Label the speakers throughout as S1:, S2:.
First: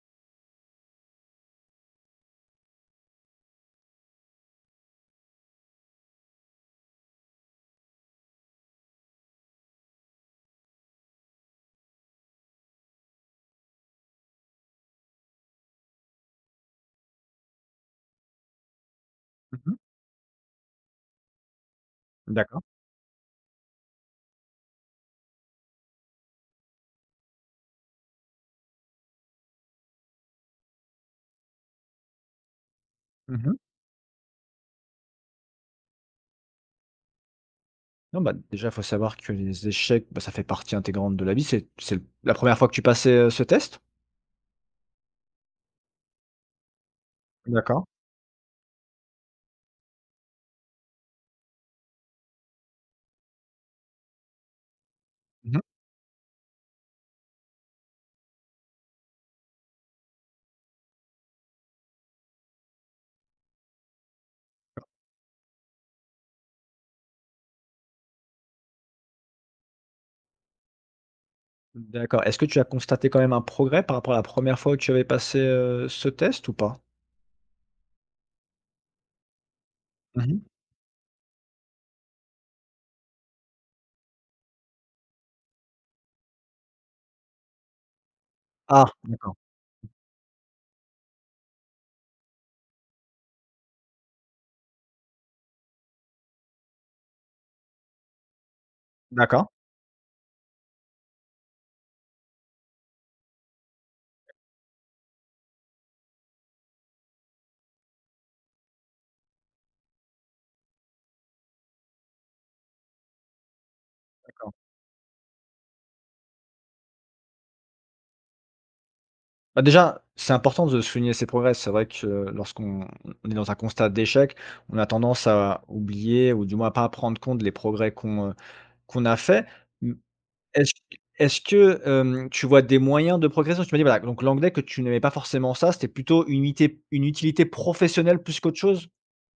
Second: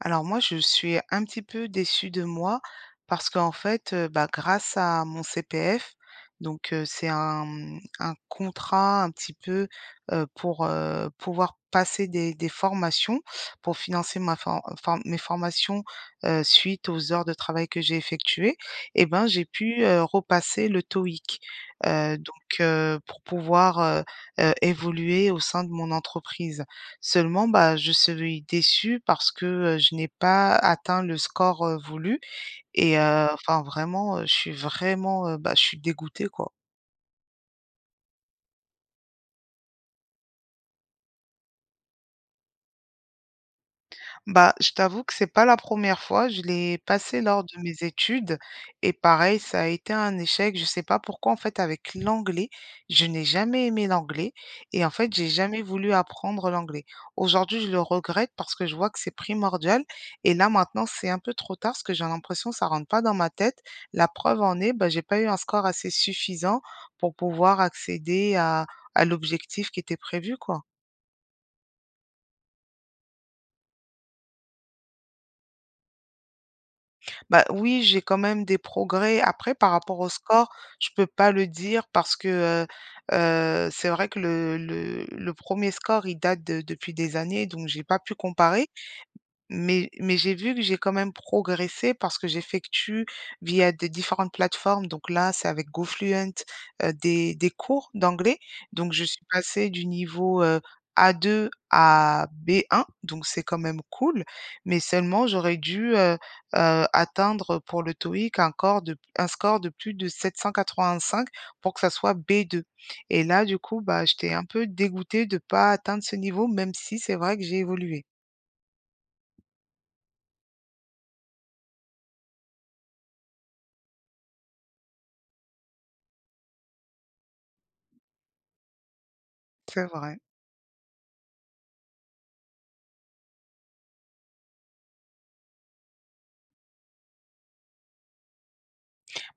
S1: Alors moi, je suis un petit peu déçue de moi parce qu'en fait, bah, grâce à mon CPF, donc c'est un contrat un petit peu, pour, pouvoir passer des formations, pour financer ma for for mes formations, suite aux heures de travail que j'ai effectuées et ben, j'ai
S2: Mmh.
S1: pu, repasser le TOEIC, donc
S2: D'accord.
S1: pour pouvoir, évoluer au sein de mon entreprise. Seulement, bah, je suis déçue parce que, je n'ai pas atteint le score voulu et
S2: Mmh.
S1: enfin vraiment, je suis vraiment, bah, je suis dégoûtée, quoi.
S2: Non, bah, déjà, il faut savoir que les échecs, bah, ça fait partie intégrante de la vie. C'est la première fois que tu passais, ce test?
S1: Bah, je t'avoue que c'est pas la première fois, je l'ai passé lors de mes
S2: D'accord.
S1: études et pareil, ça a été un échec. Je sais pas pourquoi en fait avec l'anglais, je n'ai jamais aimé l'anglais et en fait, j'ai
S2: Mmh.
S1: jamais voulu apprendre l'anglais. Aujourd'hui, je le regrette parce que je vois que c'est primordial et là maintenant, c'est un peu trop tard parce que j'ai l'impression que ça rentre pas dans ma tête. La preuve en est, bah, j'ai pas eu un score assez suffisant pour pouvoir accéder à l'objectif qui était prévu, quoi.
S2: D'accord. Est-ce que tu as constaté quand même un progrès par rapport à la première fois où tu avais passé, ce test ou pas?
S1: Bah, oui, j'ai quand même des progrès. Après, par rapport au
S2: Mmh.
S1: score, je peux pas le dire parce que, c'est vrai que le 1 score, il date de depuis des années, donc j'ai pas pu comparer.
S2: Ah, d'accord.
S1: Mais j'ai vu que j'ai quand même progressé parce que j'effectue via des différentes plateformes, donc là, c'est avec GoFluent, des cours d'anglais. Donc je suis
S2: D'accord,
S1: passée du niveau, A2 à B1, donc c'est quand même cool. Mais seulement j'aurais dû, atteindre pour le TOEIC un score de plus de 785 pour que ça soit B2. Et là, du coup, bah, j'étais un
S2: d'accord.
S1: peu dégoûtée de ne pas atteindre ce niveau, même si c'est vrai que j'ai évolué.
S2: Bah, déjà, c'est important de souligner ses progrès. C'est vrai que lorsqu'on on est dans un constat d'échec, on a tendance à oublier ou du moins à pas prendre compte les progrès qu'on a fait.
S1: C'est
S2: Mmh.
S1: vrai.
S2: Est-ce est-ce que, tu vois des moyens de progression? Tu m'as dit voilà, donc l'anglais que tu n'aimais pas forcément ça, c'était plutôt une utilité professionnelle plus qu'autre chose?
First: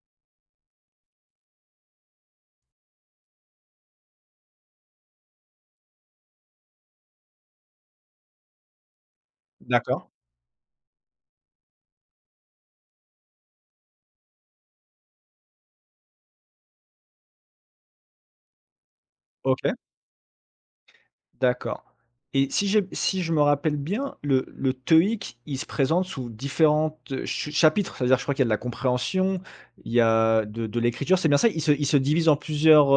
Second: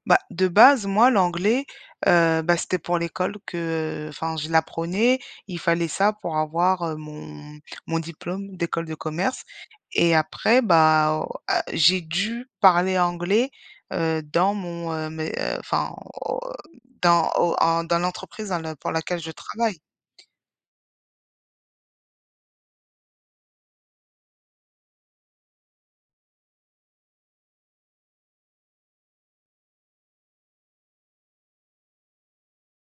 S1: Bah, de base, moi, l'anglais, bah, c'était pour l'école que enfin, je l'apprenais. Il fallait ça pour avoir, mon diplôme d'école de commerce
S2: D'accord,
S1: et après, bah, au à j'ai dû parler anglais, mais, enfin, au dans au en dans l'entreprise dans le pour laquelle je
S2: OK,
S1: travaille.
S2: d'accord. Et si je me rappelle bien, le TOEIC, il se présente sous différentes chapitres. C'est-à-dire, je crois qu'il y a de la compréhension, il y a de l'écriture, c'est bien ça? Il se divise en plusieurs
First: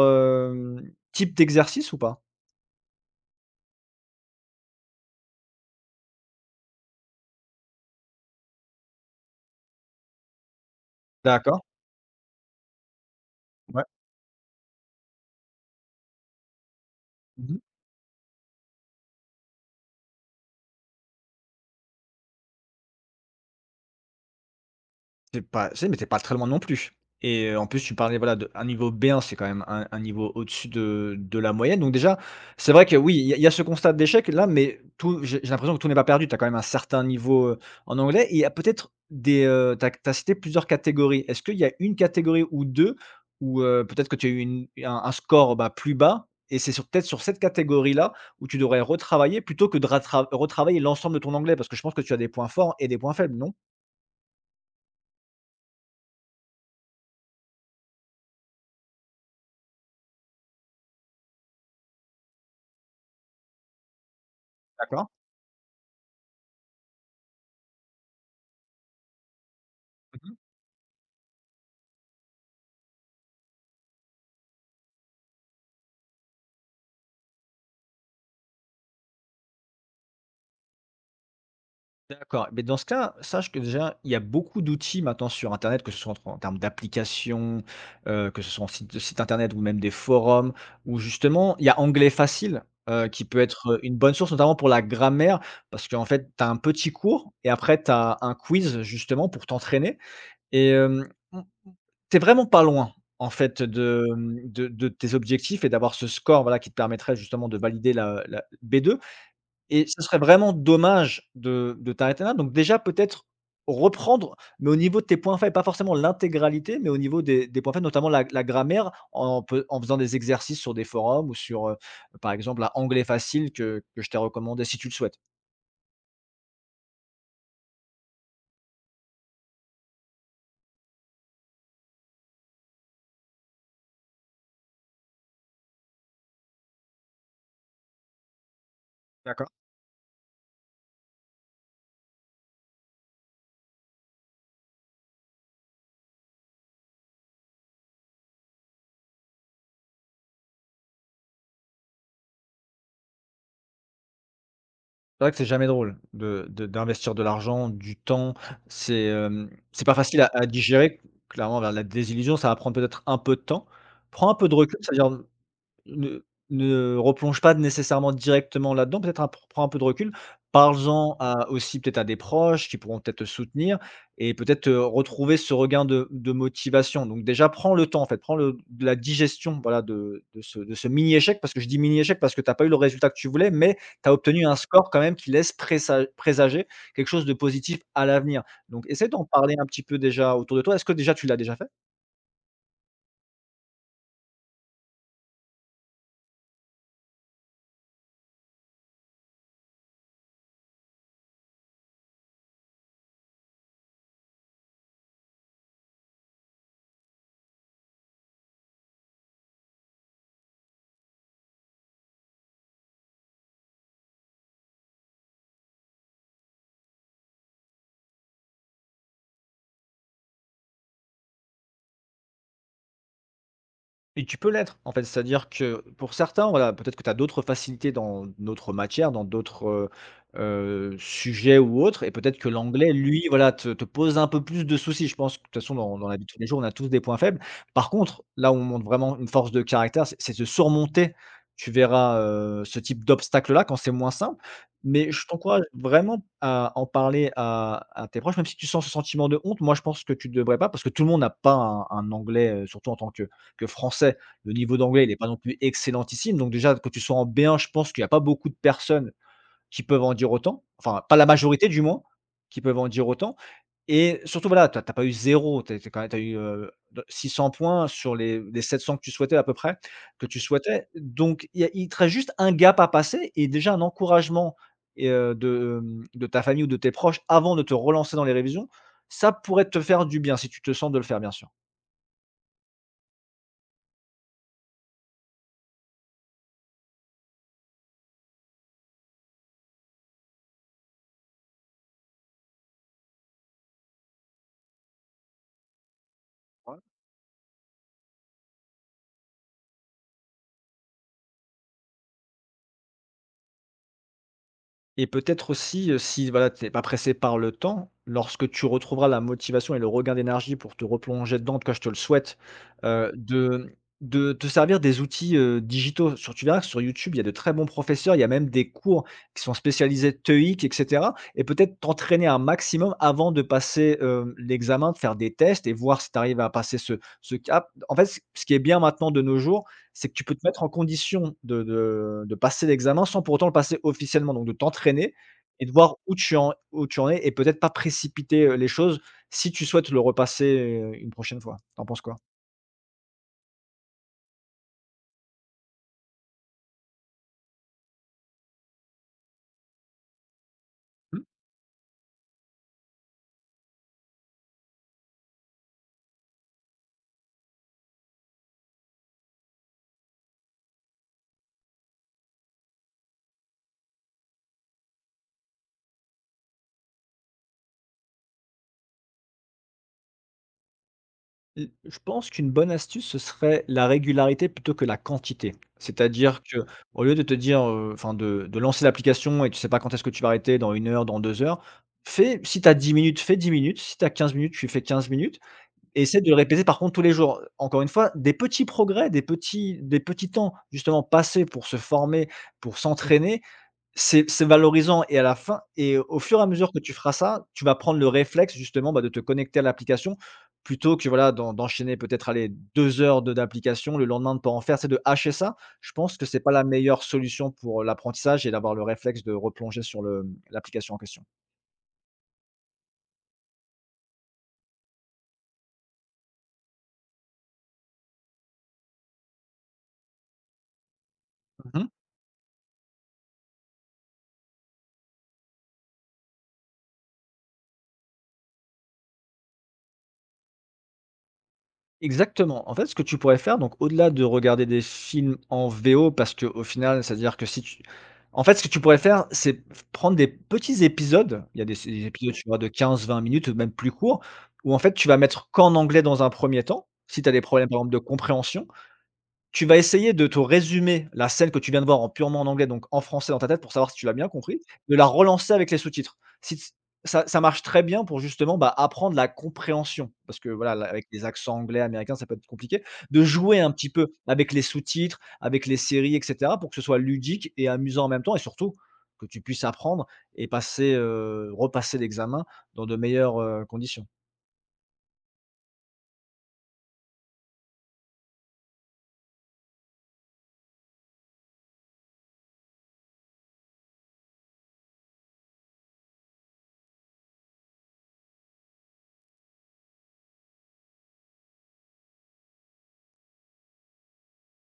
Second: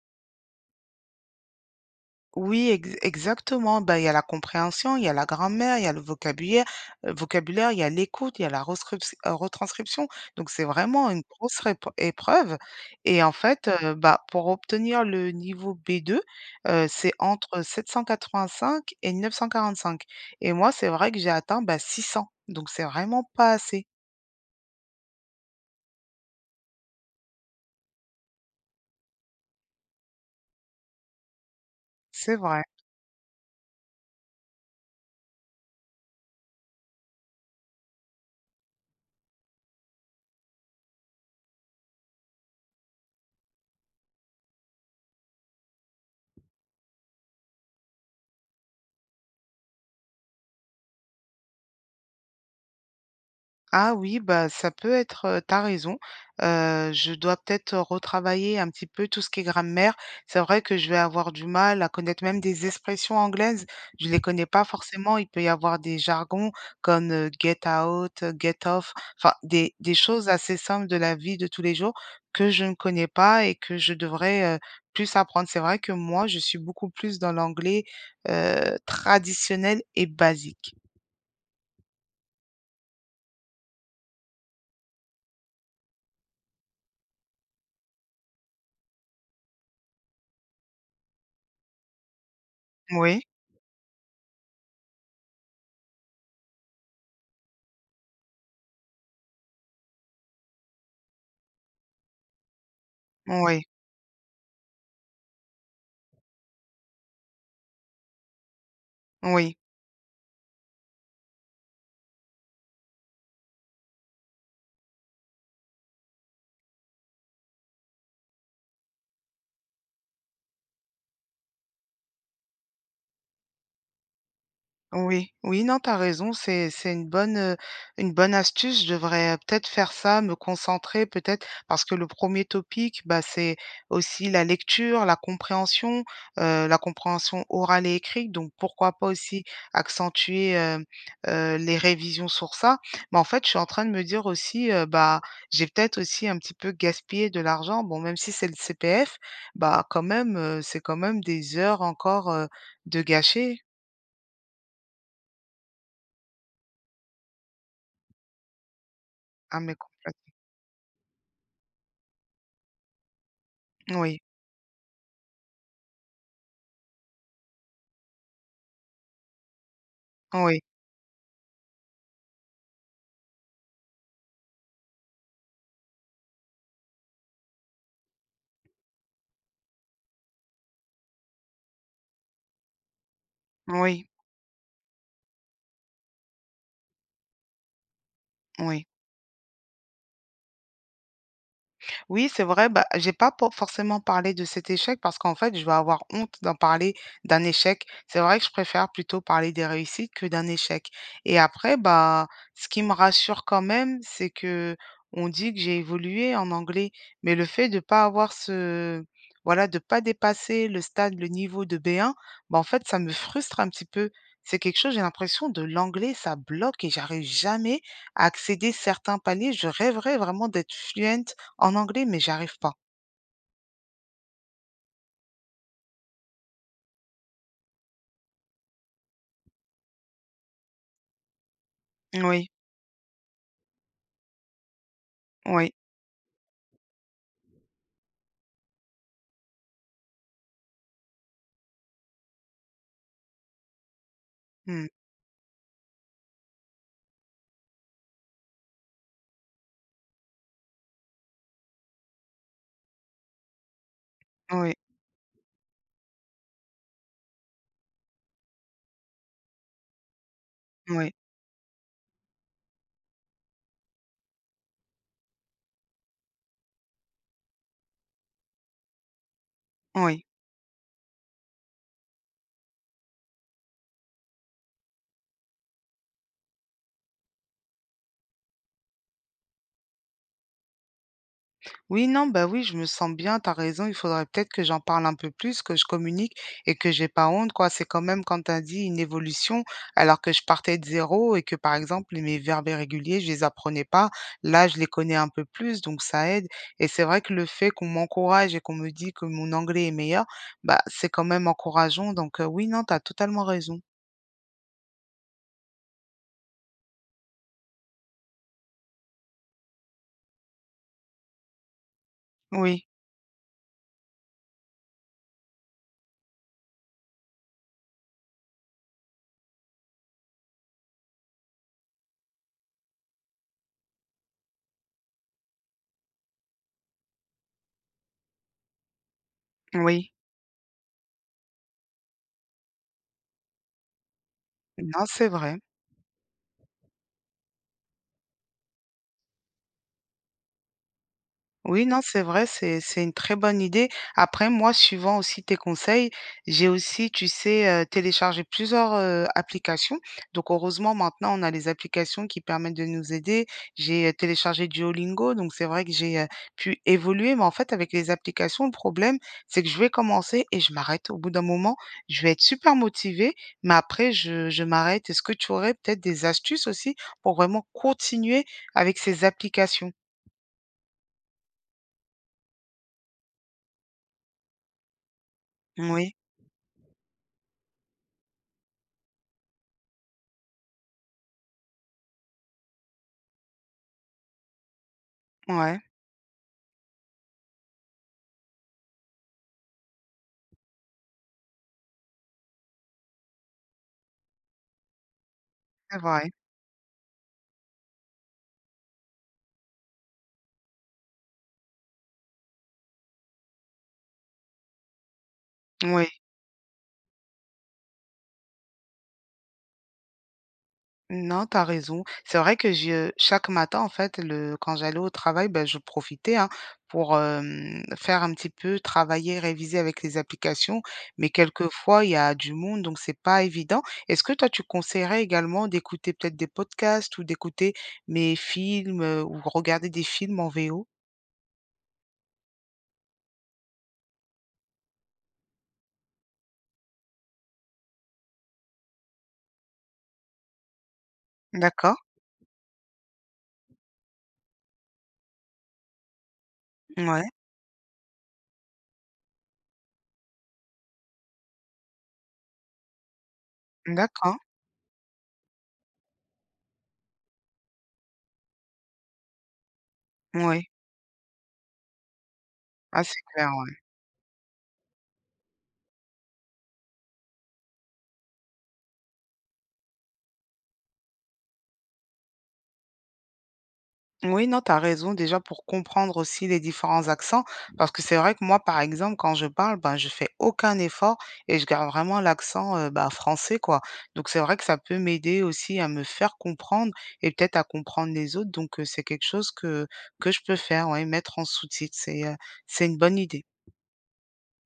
S2: types d'exercices ou pas?
S1: Oui, exactement. Ben, il y a la compréhension, il y a la grammaire, il y a le vocabulaire, il y a l'écoute, il y a la retranscription. Donc, c'est vraiment une grosse
S2: D'accord,
S1: épreuve. Et en fait,
S2: ouais.
S1: bah, pour obtenir le niveau B2, c'est
S2: Mmh.
S1: entre 785 et 945. Et moi, c'est vrai que j'ai atteint bah, 600. Donc, c'est vraiment pas assez.
S2: C'est pas, c'est mais t'es pas très loin non plus et en plus, tu parlais, voilà, d'un niveau B1, c'est quand même un niveau au-dessus de la moyenne, donc déjà,
S1: C'est vrai.
S2: c'est vrai que oui, il y a ce constat d'échec-là, mais tout j'ai l'impression que tout n'est pas perdu. Tu as quand même un certain niveau, en anglais et il y a peut-être des, tu as cité plusieurs catégories. Est-ce qu'il y a une catégorie ou 2 où, peut-être que tu as eu une un score, bah, plus bas et c'est sur peut-être sur cette catégorie-là où tu devrais retravailler plutôt que de rattra retravailler l'ensemble de ton anglais? Parce que je pense que tu as des points forts et des points faibles, non?
S1: Ah oui, bah, ça peut être, tu raison. Je dois peut-être retravailler un petit peu tout ce qui est grammaire. C'est vrai que je vais avoir du mal à connaître même des expressions anglaises. Je les connais pas
S2: D'accord.
S1: forcément. Il peut y avoir des jargons comme, get out, get off, enfin des choses assez simples de la vie de tous les jours que je ne connais pas et que je devrais, plus apprendre. C'est vrai que moi, je suis beaucoup plus dans l'anglais, traditionnel et basique.
S2: D'accord. Mais dans ce cas, sache que déjà, il y a beaucoup d'outils maintenant sur Internet, que ce soit en termes d'applications, que ce soit en site internet ou même des forums, où justement, il y a Anglais Facile,
S1: Oui,
S2: qui peut être, une bonne source, notamment pour la grammaire. Parce qu'en fait, tu as un petit cours et après tu as un quiz justement pour t'entraîner et tu vraiment pas loin, en fait,
S1: oui,
S2: de, mmh, de tes objectifs et d'avoir ce score, voilà, qui te permettrait justement de valider la B2.
S1: oui.
S2: Et ce serait vraiment dommage de t'arrêter là. Donc déjà, peut-être reprendre, mais au niveau de tes points faibles, pas forcément l'intégralité, mais au niveau des points faibles, notamment la grammaire, en faisant des exercices sur des forums ou sur, par exemple, la Anglais facile que je t'ai recommandé si tu le souhaites.
S1: Oui, oui, non, t'as raison, c'est une bonne astuce. Je devrais, peut-être faire ça, me concentrer peut-être parce que le premier topic, bah, c'est aussi la lecture, la compréhension orale et écrite, donc pourquoi pas aussi
S2: D'accord.
S1: accentuer, les révisions sur ça? Mais en fait, je suis en train de me dire aussi, bah, j'ai peut-être aussi un petit peu gaspillé de l'argent. Bon, même si c'est le CPF, bah, quand même, c'est quand même des heures encore, de gâcher.
S2: C'est vrai que c'est jamais drôle de d'investir de l'argent, du temps. C'est, hem,
S1: Ah mais
S2: c'est pas facile à digérer. Clairement, la désillusion, ça va prendre peut-être un peu de temps.
S1: oui,
S2: Prends un peu de recul, c'est-à-dire Ne ne replonge pas nécessairement directement là-dedans, peut-être un prends un peu de recul.
S1: oui,
S2: Parles-en à aussi peut-être à des proches qui pourront peut-être te soutenir et peut-être, retrouver ce regain de motivation. Donc déjà, prends le temps en fait, prends le de la digestion, voilà, de ce mini échec parce que je dis mini échec parce que tu as pas eu le résultat que tu voulais, mais
S1: oui,
S2: tu as obtenu un score quand même qui laisse présager quelque chose de positif à l'avenir. Donc
S1: oui.
S2: essaie d'en parler un petit peu déjà autour de toi. Est-ce que déjà tu l'as déjà fait?
S1: Oui, c'est vrai, bah, j'ai pas po forcément parlé de cet échec parce qu'en fait, je vais avoir honte d'en parler d'un échec. C'est vrai que je préfère plutôt parler des réussites que d'un échec et après, bah, ce qui me rassure quand même, c'est que on dit que j'ai évolué en anglais, mais le fait de pas avoir ce voilà, de pas dépasser le stade, le niveau de B1, bah, en fait, ça me frustre un petit peu. C'est quelque chose, j'ai l'impression de l'anglais, ça bloque et j'arrive jamais à accéder certains paliers. Je rêverais vraiment d'être fluente. En anglais, mais j'arrive pas.
S2: Et tu peux l'être, en fait. C'est-à-dire que pour certains, voilà, peut-être que tu as d'autres facilités dans d'autres matières, dans d'autres, sujets ou autres et peut-être que
S1: Oui,
S2: l'anglais, lui, voilà, te pose un peu plus de soucis. Je pense que de toute
S1: oui,
S2: façon, dans la vie de tous les jours, on a tous des points faibles. Par contre, là où on montre vraiment une force de caractère, c'est de surmonter, tu verras, ce type d'obstacle-là quand c'est moins simple.
S1: mmh,
S2: Mais je t'encourage vraiment à en parler à tes proches, même si tu sens ce sentiment de honte. Moi, je pense que tu ne devrais pas, parce que tout le monde n'a pas un anglais, surtout en tant que français. Le
S1: oui,
S2: niveau d'anglais, il est pas non plus excellentissime. Donc déjà, que tu sois en B1, je pense qu'il y a pas beaucoup de personnes qui peuvent en dire autant. Enfin,
S1: oui,
S2: pas la majorité du moins, qui peuvent en dire autant et surtout, voilà, tu as pas eu zéro, tu as quand même tu as eu, de 600 points sur les 700 que tu souhaitais à peu près,
S1: oui.
S2: que tu souhaitais. Donc il y a il te reste juste un gap à passer et déjà un encouragement et de ta famille ou de tes proches avant de te relancer dans les révisions, ça pourrait te faire du bien si tu te sens de le faire, bien sûr.
S1: Oui, non, bah, oui, je me sens bien, t'as raison, il faudrait peut-être que j'en parle un peu plus, que je communique et que j'ai pas honte, quoi. C'est quand même, quand t'as dit, une évolution, alors que je partais de zéro et que, par exemple, mes verbes irréguliers, je les apprenais pas. Là, je les connais un peu plus, donc ça aide et c'est vrai que le fait qu'on m'encourage et qu'on me dit que mon anglais est meilleur, bah, c'est quand même encourageant, donc oui, non, t'as totalement raison.
S2: Et peut-être aussi, si voilà, tu n'es pas pressé par le temps, lorsque tu retrouveras la motivation et le regain d'énergie pour te replonger dedans, en tout cas je te le souhaite,
S1: Oui,
S2: heu, de de te servir des outils, digitaux. Sur tu verras que sur YouTube, il y a de très bons professeurs, il y a même des cours qui sont spécialisés TOEIC et cetera et peut-être t'entraîner un maximum avant de passer, l'examen, de faire des tests et voir si tu arrives à passer ce cap. En fait, ce qui est bien maintenant de nos jours c'est
S1: oui.
S2: que tu peux te mettre en condition de passer l'examen sans pour autant le passer officiellement, donc de
S1: Non,
S2: t'entraîner
S1: c'est vrai.
S2: et de voir où tu en es et peut-être pas précipiter, les choses si tu souhaites le repasser, une prochaine fois. T'en
S1: Oui,
S2: penses
S1: non,
S2: quoi?
S1: c'est vrai, c'est une très bonne idée. Après, moi, suivant aussi tes conseils, j'ai aussi, tu sais, téléchargé plusieurs, applications. Donc heureusement,
S2: Mmh.
S1: maintenant, on a les applications qui permettent de nous aider. J'ai, téléchargé Duolingo, donc c'est vrai que j'ai, pu évoluer. Mais en fait, avec les applications, le problème, c'est que je vais commencer et je m'arrête. Au bout d'un moment, je vais être super motivée, mais après, je m'arrête. Est-ce que tu aurais peut-être des astuces aussi pour vraiment continuer avec ces applications?
S2: L je pense qu'une bonne astuce, ce serait la régularité plutôt que la quantité.
S1: Oui
S2: C'est-à-dire que au lieu de te dire, enfin de lancer l'application et tu sais pas quand est-ce que tu vas arrêter, dans une heure, dans 2 heures, fais si tu as 10 minutes, fais 10 minutes, si tu as 15 minutes, tu fais 15 minutes.
S1: ouais.
S2: Et essaie de le répéter par contre tous les jours. Encore une fois, des petits progrès, des petits temps justement passés pour se former, pour s'entraîner, c'est valorisant et à la fin et
S1: C'est
S2: au
S1: vrai,
S2: fur et à mesure que tu feras ça, tu vas prendre le réflexe justement, bah, de te connecter à l'application plutôt que voilà d'enchaîner peut-être, aller 2 heures de d'application, le lendemain de ne pas en faire. C'est de hacher ça. Je
S1: oui.
S2: pense que c'est pas la meilleure solution pour l'apprentissage et d'avoir le réflexe de replonger sur le l'application en question.
S1: Non, t'as raison. C'est vrai que je chaque matin, en fait, le quand j'allais au travail, ben je profitais, hein, pour, faire un petit peu travailler, réviser avec les applications, mais
S2: Mmh.
S1: quelquefois, il y a du monde, donc c'est pas évident. Est-ce que toi, tu conseillerais également d'écouter peut-être des podcasts ou d'écouter mes films, ou regarder des films en VO?
S2: Exactement. En fait, ce que tu pourrais faire, donc au-delà de regarder des films en VO, parce que au final, c'est-à-dire que si tu en fait, ce que tu pourrais faire, c'est f prendre des petits épisodes. Il y a des
S1: D'accord,
S2: des épisodes, tu vois, de 15, 20 minutes, ou même plus courts, où en fait, tu vas mettre qu'en anglais dans un premier temps, si tu
S1: ouais,
S2: as des problèmes, par exemple, de compréhension. Tu vas essayer de te résumer la scène que tu viens de voir en purement en anglais, donc en français dans ta tête pour savoir si tu l'as bien
S1: d'accord,
S2: compris, de la relancer avec les sous-titres. Si t ça ça marche très bien pour justement, bah, apprendre la compréhension parce que
S1: oui.
S2: voilà, là, avec les accents anglais, américains, ça peut être compliqué.
S1: Ah, c'est
S2: De
S1: clair,
S2: jouer un
S1: ouais.
S2: petit peu avec les sous-titres, avec les séries et cetera pour que ce soit ludique et amusant en même temps et surtout que tu puisses apprendre et repasser l'examen dans de meilleures, conditions.
S1: Oui, non, tu as raison déjà pour comprendre aussi les différents accents, parce que c'est vrai que moi, par exemple, quand je parle, ben, je fais aucun effort et je garde vraiment l'accent, bah, français, quoi. Donc c'est vrai que ça peut m'aider aussi à me faire comprendre et peut-être à comprendre les autres. Donc, c'est quelque chose que je peux faire, ouais, mettre en sous-titres, c'est une bonne idée.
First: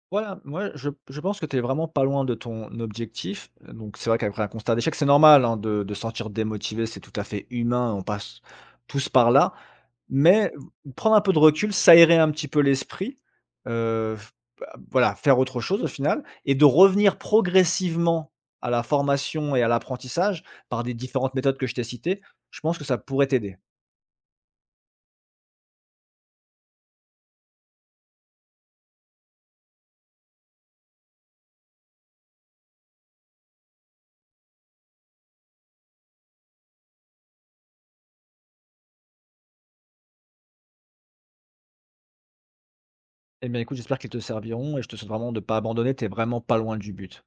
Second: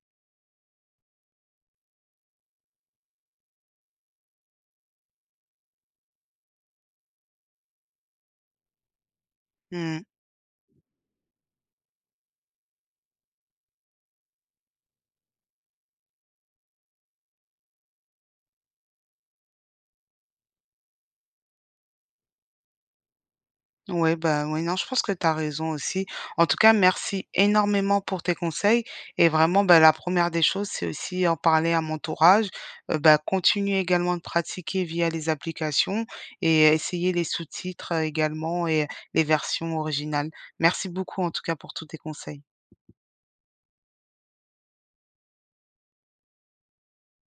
S2: Voilà, moi je pense que tu es vraiment pas loin de ton objectif, donc c'est vrai qu'après un constat d'échec, c'est normal, hein, de se sentir démotivé, c'est tout à fait humain, on passe tous par là.
S1: Mmh.
S2: Mais prendre un peu de recul, s'aérer un petit peu l'esprit, f bah, voilà, faire autre chose au final et de revenir progressivement à la formation et à l'apprentissage par des différentes méthodes que je t'ai citées, je pense que ça pourrait t'aider.
S1: Ouais, bah, ouais, non, je pense que tu as raison aussi. En tout cas, merci énormément pour tes conseils. Et vraiment, bah, la première des choses, c'est aussi en parler à mon entourage. Bah, continuer également de pratiquer via les applications et essayer les sous-titres également et les versions originales. Merci beaucoup, en tout cas, pour tous tes conseils.
S2: Eh bien écoute, j'espère qu'elles te serviront et je te souhaite vraiment de ne pas abandonner, tu es vraiment pas loin du but.